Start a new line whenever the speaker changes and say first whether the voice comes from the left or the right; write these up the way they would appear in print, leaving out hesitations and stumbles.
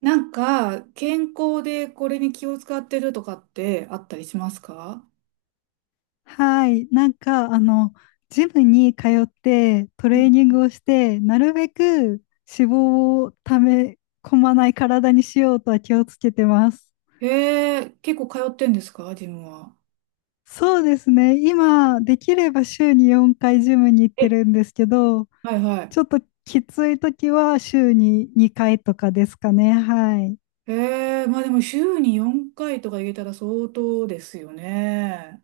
right: なんか、健康でこれに気を使ってるとかってあったりしますか？
left: はい。ジムに通ってト
right: うん。
left: レーニングをして、なるべく脂肪をため込まない体にしようとは気をつけてます。
right: へえ、結構通ってんですかジムは？
left: そうですね。今、できれば週に4回ジムに行っ
right: え、
left: てるんですけど、
right: はいはい。
left: ちょっときつい時は週に2回とかですかね。はい。
right: へえ、まあでも週に4回とか入れたら相当ですよね。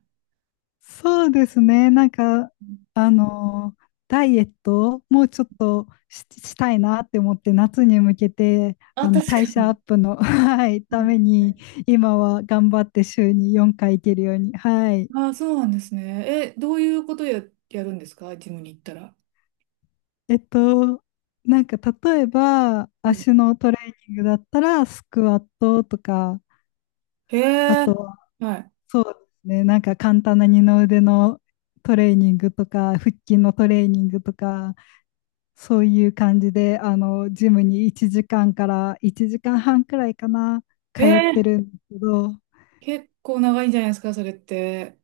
left: そうですね。あのーダイエットをもうちょっとし、したいなって思って、夏に向けて、
right: あ、確か
left: 代謝ア
right: に。
left: ップの、はい、た
right: ね。
left: めに、今は頑張って週に4回行けるように。はい。
right: ああ、そうなんですね。え、どういうことやるんですかジムに行ったら？
left: えっと、なんか、例えば、
right: うん。
left: 足のトレーニングだったら、スクワットとか、
right: へ
left: あ
right: え。
left: とは、
right: はい。
left: そうですね。なんか、簡単な二の腕のトレーニングとか、腹筋のトレーニングとか、そういう感じで、ジムに1時間から1時間半くらいかな、
right: へ
left: 通って
right: え、
left: るんですけど、
right: 結構長いんじゃないですかそれって？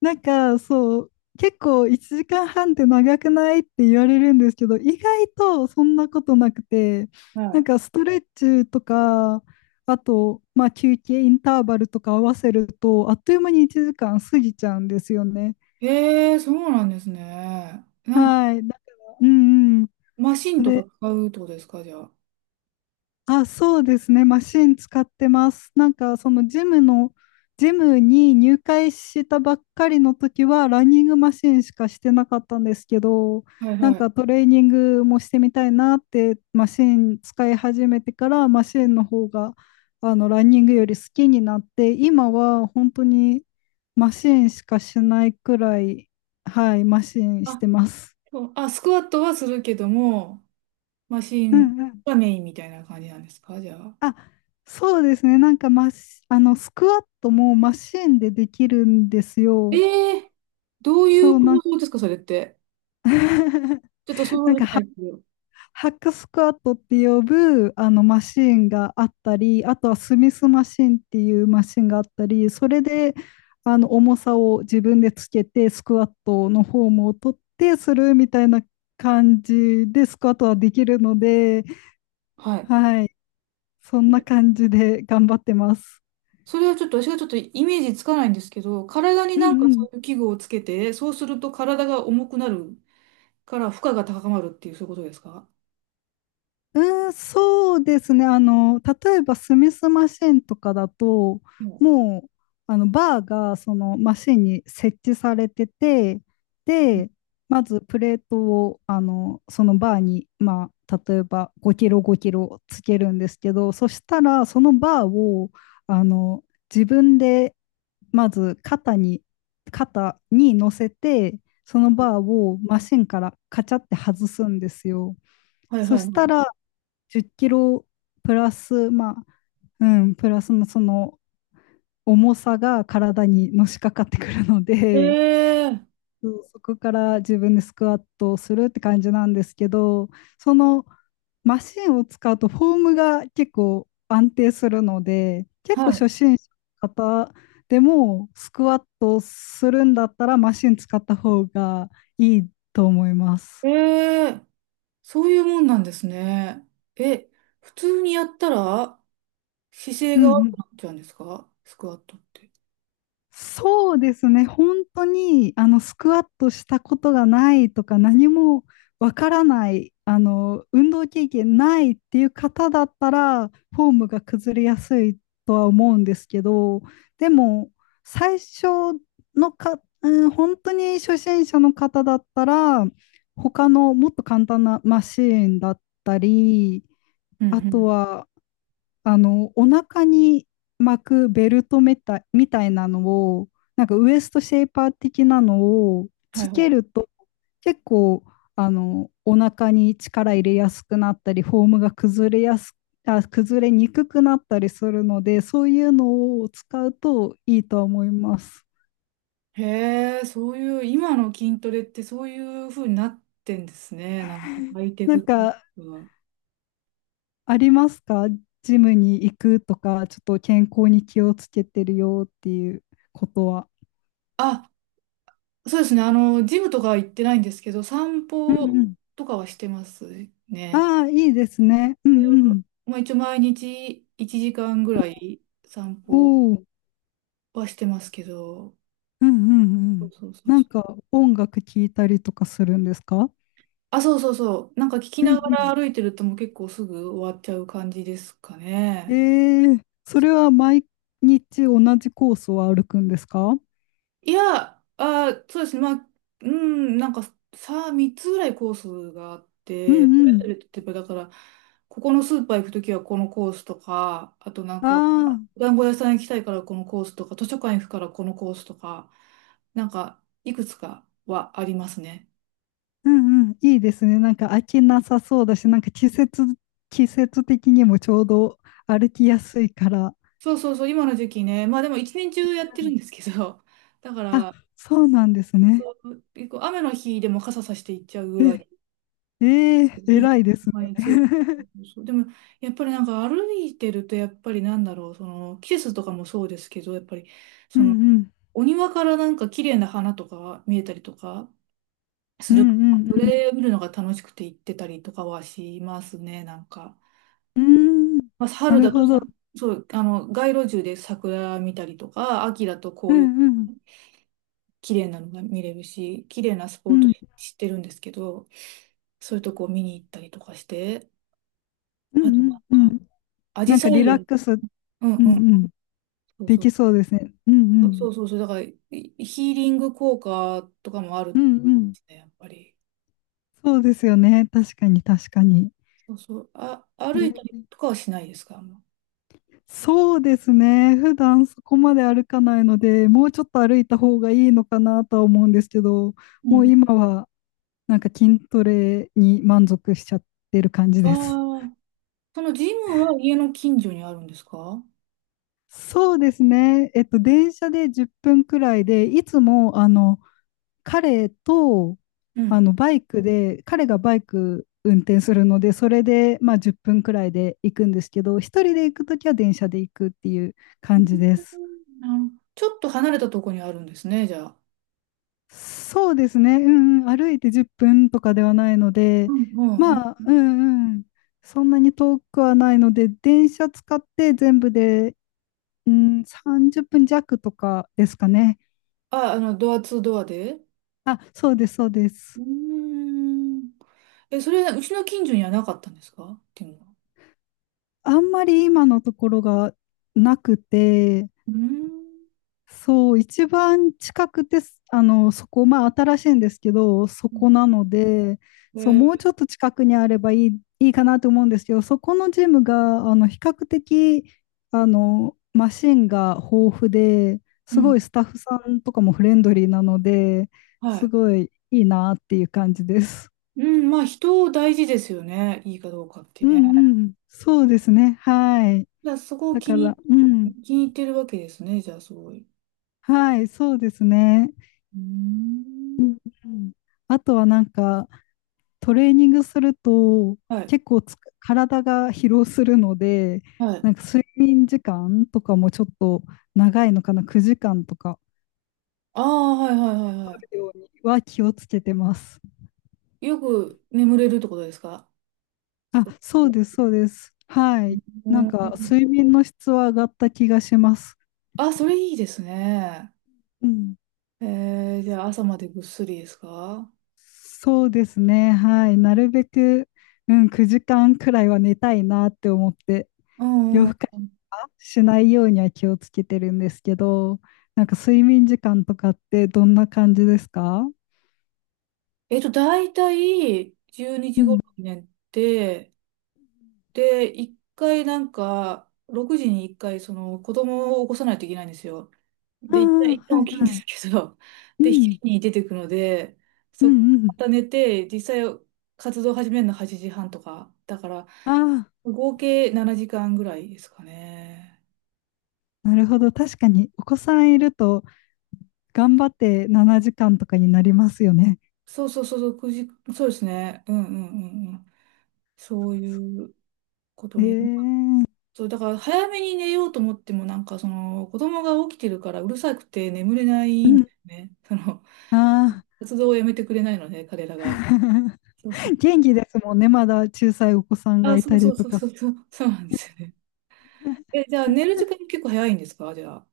left: なんかそう、結構1時間半って長くないって言われるんですけど、意外とそんなことなくて、
right: は
left: なん
right: い。
left: かストレッチとか、あと、まあ、休憩インターバルとか合わせると、あっという間に1時間過ぎちゃうんですよね。
right: へえ、そうなんですね。なんか、
left: はい。だから、うんうん。
right: マシン
left: そ
right: とか
left: れ
right: 使うってことですか、じゃあ？
left: そうですね。マシン使ってます。なんか、ジムに入会したばっかりの時は、ランニングマシンしかしてなかったんですけど、
right: はい
left: なん
right: はい。
left: かトレーニングもしてみたいなって、マシン使い始めてから、マシンの方が、ランニングより好きになって、今は本当にマシンしかしないくらい、はい、マシンし
right: あ、
left: てます。
right: そう、あ、スクワットはするけども、マシ
left: う
right: ン
left: んうん。
right: がメインみたいな感じなんですか、じゃあ？
left: あ、そうですね。なんかマシ、あの、スクワットもマシンでできるんですよ。
right: ええ、どういう
left: そう、な
right: 構
left: ん
right: 造ですか、それって？ちょっと想像
left: なん
right: で
left: か
right: きな
left: ハ、
right: いですけど。
left: ハックスクワットって呼ぶあのマシンがあったり、あとはスミスマシンっていうマシンがあったり、それで重さを自分でつけて、スクワットのフォームを取ってするみたいな感じでスクワットはできるので、
right: はい。
left: はい、そんな感じで頑張ってます。
right: それはちょっと、私がちょっとイメージつかないんですけど、体に
left: うん
right: なんか
left: うん。
right: そういう器具をつけて、そうすると体が重くなるから負荷が高まるっていう、そういうことですか？
left: そうですね。あの、例えばスミスマシンとかだと、
right: うん。
left: もう、バーがそのマシンに設置されてて、で、まずプレートを、そのバーに、まあ、例えば5キロ5キロつけるんですけど、そしたら、そのバーを、あの、自分で、まず肩に、肩に乗せて、そのバーをマシンからカチャって外すんですよ。
right: はい
left: そ
right: はい
left: し
right: は
left: た
right: い。
left: ら、10キロプラス、まあ、うん、プラスのその重さが体にのしかかってくるの
right: え
left: で、
right: え、
left: そこから自分でスクワットをするって感じなんですけど、そのマシンを使うとフォームが結構安定するので、結構
right: はい。
left: 初心者の方でもスクワットするんだったらマシン使った方がいいと思います。
right: ええ、そういうもんなんですね。え、普通にやったら姿
left: う
right: 勢
left: ん
right: が
left: う
right: 悪
left: ん。
right: くなっちゃうんですかスクワットって？
left: そうですね。本当に、スクワットしたことがないとか、何もわからない、運動経験ないっていう方だったら、フォームが崩れやすいとは思うんですけど、でも、最初のか、うん、本当に初心者の方だったら、他のもっと簡単なマシーンだったり、
right: うんう
left: あと
right: ん。
left: は、お腹に巻くベルトみたい、みたいなのを、なんかウエストシェイパー的なのを
right: は
left: つ
right: いは
left: け
right: い。
left: ると、結構、お腹に力入れやすくなったり、フォームが崩れやす、あ、崩れにくくなったりするので、そういうのを使うといいとは思います。
right: へえ、そういう、今の筋トレってそういう風になってんですね。なんかハイテ
left: な
right: クっ
left: ん
right: てい
left: か、
right: うか。
left: ありますか？ジムに行くとか、ちょっと健康に気をつけてるよっていうことは。
right: あ、そうですね。ジムとかは行ってないんですけど、散
left: うん
right: 歩
left: うん。
right: とかはしてますね。
left: ああ、いいですね。うん
right: いや
left: うん。
right: まあ、一応毎日1時間ぐらい散
left: お
right: 歩
left: お、
right: はしてますけど。
left: うんうんう
right: そう
left: ん。
right: そうそう。
left: なんか音楽聴いたりとかするんですか？
right: あ、そうそうそう。なんか聞き
left: うん
right: なが
left: うん。
right: ら歩いてるともう結構すぐ終わっちゃう感じですか
left: え
right: ね。
left: それは毎日同じコースを歩くんですか？
right: いや、あ、そうですね。まあ、うん、なんかさ、3つぐらいコースがあっ
left: うん
right: て、そ
left: うん。
right: れぞれ例えばだから、ここのスーパー行くときはこのコースとか、あとなん
left: あ
right: か、
left: あ、
right: お団子屋さん行きたいからこのコースとか、図書館行くからこのコースとか、なんか、いくつかはありますね。
left: うんうん。いいですね。なんか飽きなさそうだし、季節的にもちょうど歩きやすいから。
right: そうそうそう、今の時期ね。まあでも一年中やってるんですけど、だか
left: あ、
right: ら、
left: そうなんですね。
right: 結構雨の日でも傘さして行っちゃうぐ
left: え、
right: らい、
left: 偉いですね。
right: 毎日、そうそ うそう、でも、やっぱりなんか歩いてると、やっぱりなんだろう、その季節とかもそうですけど、やっぱり
left: う
right: そ
left: ん
right: の
left: うん。
right: お庭からなんか綺麗な花とか見えたりとか
left: う
right: するから、
left: ん
right: そ
left: うん
right: れ見るのが楽しくて行ってたりとかはしますね、なんか。
left: うん。うーん。
right: まあ、
left: な
right: 春
left: る
right: だと
left: ほど。
right: さ、そう、あの街路樹で桜見たりとか、秋だと
left: う
right: 紅
left: ん
right: 葉。
left: うん。
right: 綺麗なのが見れるし、綺麗なス
left: う
right: ポット
left: ん
right: 知ってるんですけど、そういうとこを見に行ったりとかして、
left: う
right: あとなん
left: んうん
right: か、
left: うん。
right: アジ
left: なん
right: サ
left: かリ
right: イ
left: ラッ
right: 園。
left: クス、うん
right: うん
left: う
right: うん。
left: ん、
right: そう
left: で
right: そう。
left: きそうですね。うんう
right: そうそ
left: ん。
right: うそうそう、だからいヒーリング効果とかもあるん
left: う
right: で
left: んうん。
right: すね、やっぱり。
left: そうですよね。確かに確かに。
right: そうそう、あ、歩いたり
left: え、
right: とかはしないですか、あんま？
left: そうですね。普段そこまで歩かないので、もうちょっと歩いた方がいいのかなとは思うんですけど、
right: う
left: もう
right: ん。
left: 今はなんか筋トレに満足しちゃってる感じ
right: あ
left: です。
right: あ、そのジムは家の近所にあるんですか？
left: そうですね。電車で10分くらいで、いつも彼と、
right: うん。
left: バイクで、彼がバイク運転するので、それで、まあ、10分くらいで行くんですけど、一人で行くときは電車で行くっていう
right: う
left: 感じで
right: ん、
left: す。
right: なるほど。ちょっと離れたとこにあるんですね、じゃあ？
left: そうですね。うんうん、歩いて10分とかではないの
right: う
left: で、
right: ん。う
left: ま
right: ん、
left: あ、うんうん、そんなに遠くはないので、電車使って全部で、うん、30分弱とかですかね。
right: あ、ドアツードアで？
left: あ、そうです、そうで
right: う
left: す。
right: ーん。え、それ、うちの近所にはなかったんですかっていうのは？
left: あんまり今のところがなくて、
right: うーん。
left: そう、一番近くて、すあの、そこ、まあ新しいんですけど、そこなので、
right: え
left: そう、もう
right: ー。
left: ちょっと近くにあればいい、いいかなと思うんですけど、そこのジムが、比較的、マシンが豊富で、
right: う
left: す
right: ん。
left: ごいスタッフさんとかもフレンドリーなので、
right: は
left: す
right: い。
left: ごいいいなっていう感じです。
right: うん、まあ人大事ですよね。いいかどうかって
left: う
right: ね。
left: んうん、そうですね。はい。
right: じゃあそこを
left: だ
right: 気
left: から、
right: に、
left: うん、
right: 気に入ってるわけですね。じゃあすごい。
left: はい、そうですね。
right: うー
left: う
right: ん。
left: んうん、あとはなんか、トレーニングすると
right: はい。
left: 結構体が疲労するので、
right: はい。
left: なんか睡眠時間とかもちょっと長いのかな、9時間とか
right: ああ、はいはいはいは
left: ようには気をつけてます。
right: い。よく眠れるってことですか？
left: あ、そうです、そうです。はい。
right: う
left: なん
right: ん。
left: か睡眠の質は上がった気がします。
right: あ、それいいですね。
left: うん。
right: えー、じゃあ朝までぐっすりですか？
left: そうですね。はい。なるべく、うん、9時間くらいは寝たいなって思って
right: うん。
left: 夜更かしはしないようには気をつけてるんですけど、なんか睡眠時間とかってどんな感じですか？
right: 大体12時
left: うん。
right: 頃に寝て、で、一回なんか、6時に一回、その、子供を起こさないといけないんですよ。
left: あ
right: で、一旦、
left: あ、
right: 一
left: は
right: 旦
left: い
right: 起きるんで
left: は
right: すけど、
left: い。う
right: で、日
left: ん。
right: 時に出てくので、
left: う
right: そこか
left: んう
right: らま
left: ん。
right: た寝て、実際活動始めるの8時半とか、だから、
left: あ
right: 合計7時間ぐらいですかね。
left: あ、なるほど。確かにお子さんいると頑張って7時間とかになりますよね。
right: そうそうそうそう、9時、そうですね。うんうんうんうん。そういうこと
left: ええ
right: に。
left: ー。
right: そう、だから早めに寝ようと思っても、なんかその子供が起きてるからうるさくて眠れな
left: う
right: いんで
left: ん。
right: すね。その
left: ああ。
right: 活動をやめてくれないので、彼らが。そうそう。
left: 元気ですもんね。まだ小さいお子さんが
right: あ、
left: い
right: そ
left: た
right: うそ
left: り
right: う
left: と
right: そう
left: か。
right: そうそう、そうなんですよね。え、じゃあ寝る時間結構早いんですかじゃあ？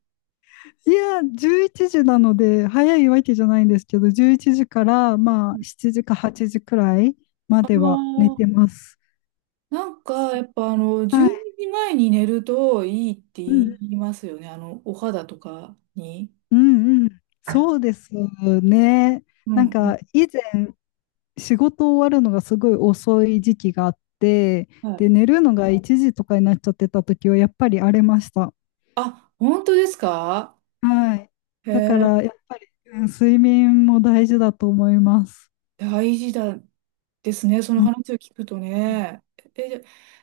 left: いや、11時なので、早いわけじゃないんですけど、11時から、ま
right: うん。
left: あ、7時か8時くらいま
right: あ
left: では寝
right: のー
left: てます。
right: なんかやっぱ
left: は
right: 12
left: い。
right: 時前にじまえに寝るといいって
left: う
right: 言
left: ん、
right: いますよね。お肌とかに。
left: うん、うん。そうですね。
right: う
left: なん
right: んうん。
left: か、以前、仕事終わるのがすごい遅い時期があって、
right: は
left: で、
right: い。
left: 寝るのが1時とかになっちゃってた時は、やっぱり荒れました。
right: あ、本当ですか？
left: はい。
right: へ
left: だか
right: え。
left: ら、やっぱり、うん睡眠も大事だと思います。
right: 大事だ。ですね、その
left: うん。
right: 話を聞くとね。え、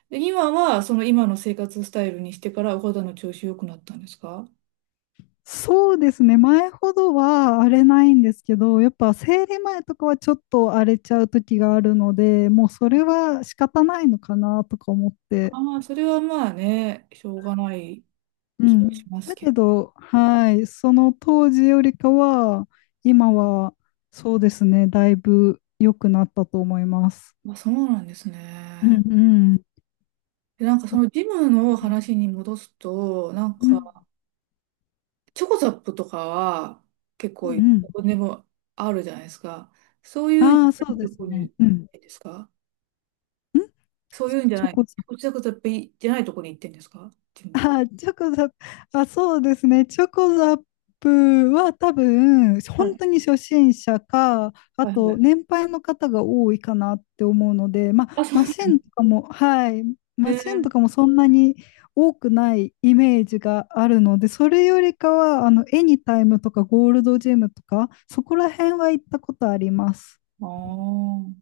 right: で、今は今の生活スタイルにしてからお肌の調子良くなったんですか？
left: そうですね。前ほどは荒れないんですけど、やっぱ生理前とかはちょっと荒れちゃう時があるので、もうそれは仕方ないのかなとか思って。
right: ああ、それはまあね、しょうがない
left: う
right: 気が
left: ん。
right: します
left: だ
right: け
left: け
right: ど。
left: ど、はい。その当時よりかは、今はそうですね。だいぶ良くなったと思います。
right: まあそうなんです
left: うんう
right: ね。
left: ん。
right: で、なんか
left: あ、
right: そのジム
left: う
right: の話に戻すと、なん
left: ん
right: かチョコザップとかは結
left: う
right: 構
left: ん
right: ど
left: うん。
right: こでもあるじゃないですか。そういう
left: ああ、そうで
right: と
left: す
right: こに
left: ね。
right: 行っ
left: うん。ん
right: てんですか？そういうんじゃ
left: チョ
right: ない、
left: コ
right: チョコザップじゃないとこに行ってんですかジム？
left: あ、チョコザップ、あ、そうですね。チョコザップは多分、
right: は
left: 本
right: い。
left: 当に初心者か、あ
right: はいは
left: と、
right: い。
left: 年配の方が多いかなって思うので、ま
right: あ、
left: あ、
right: そう。
left: マシンとかも、はい、マシンと
right: え
left: かもそんなに多くないイメージがあるので、それよりかは、エニタイムとかゴールドジムとか、そこら辺は行ったことあります。
right: ー、ああ。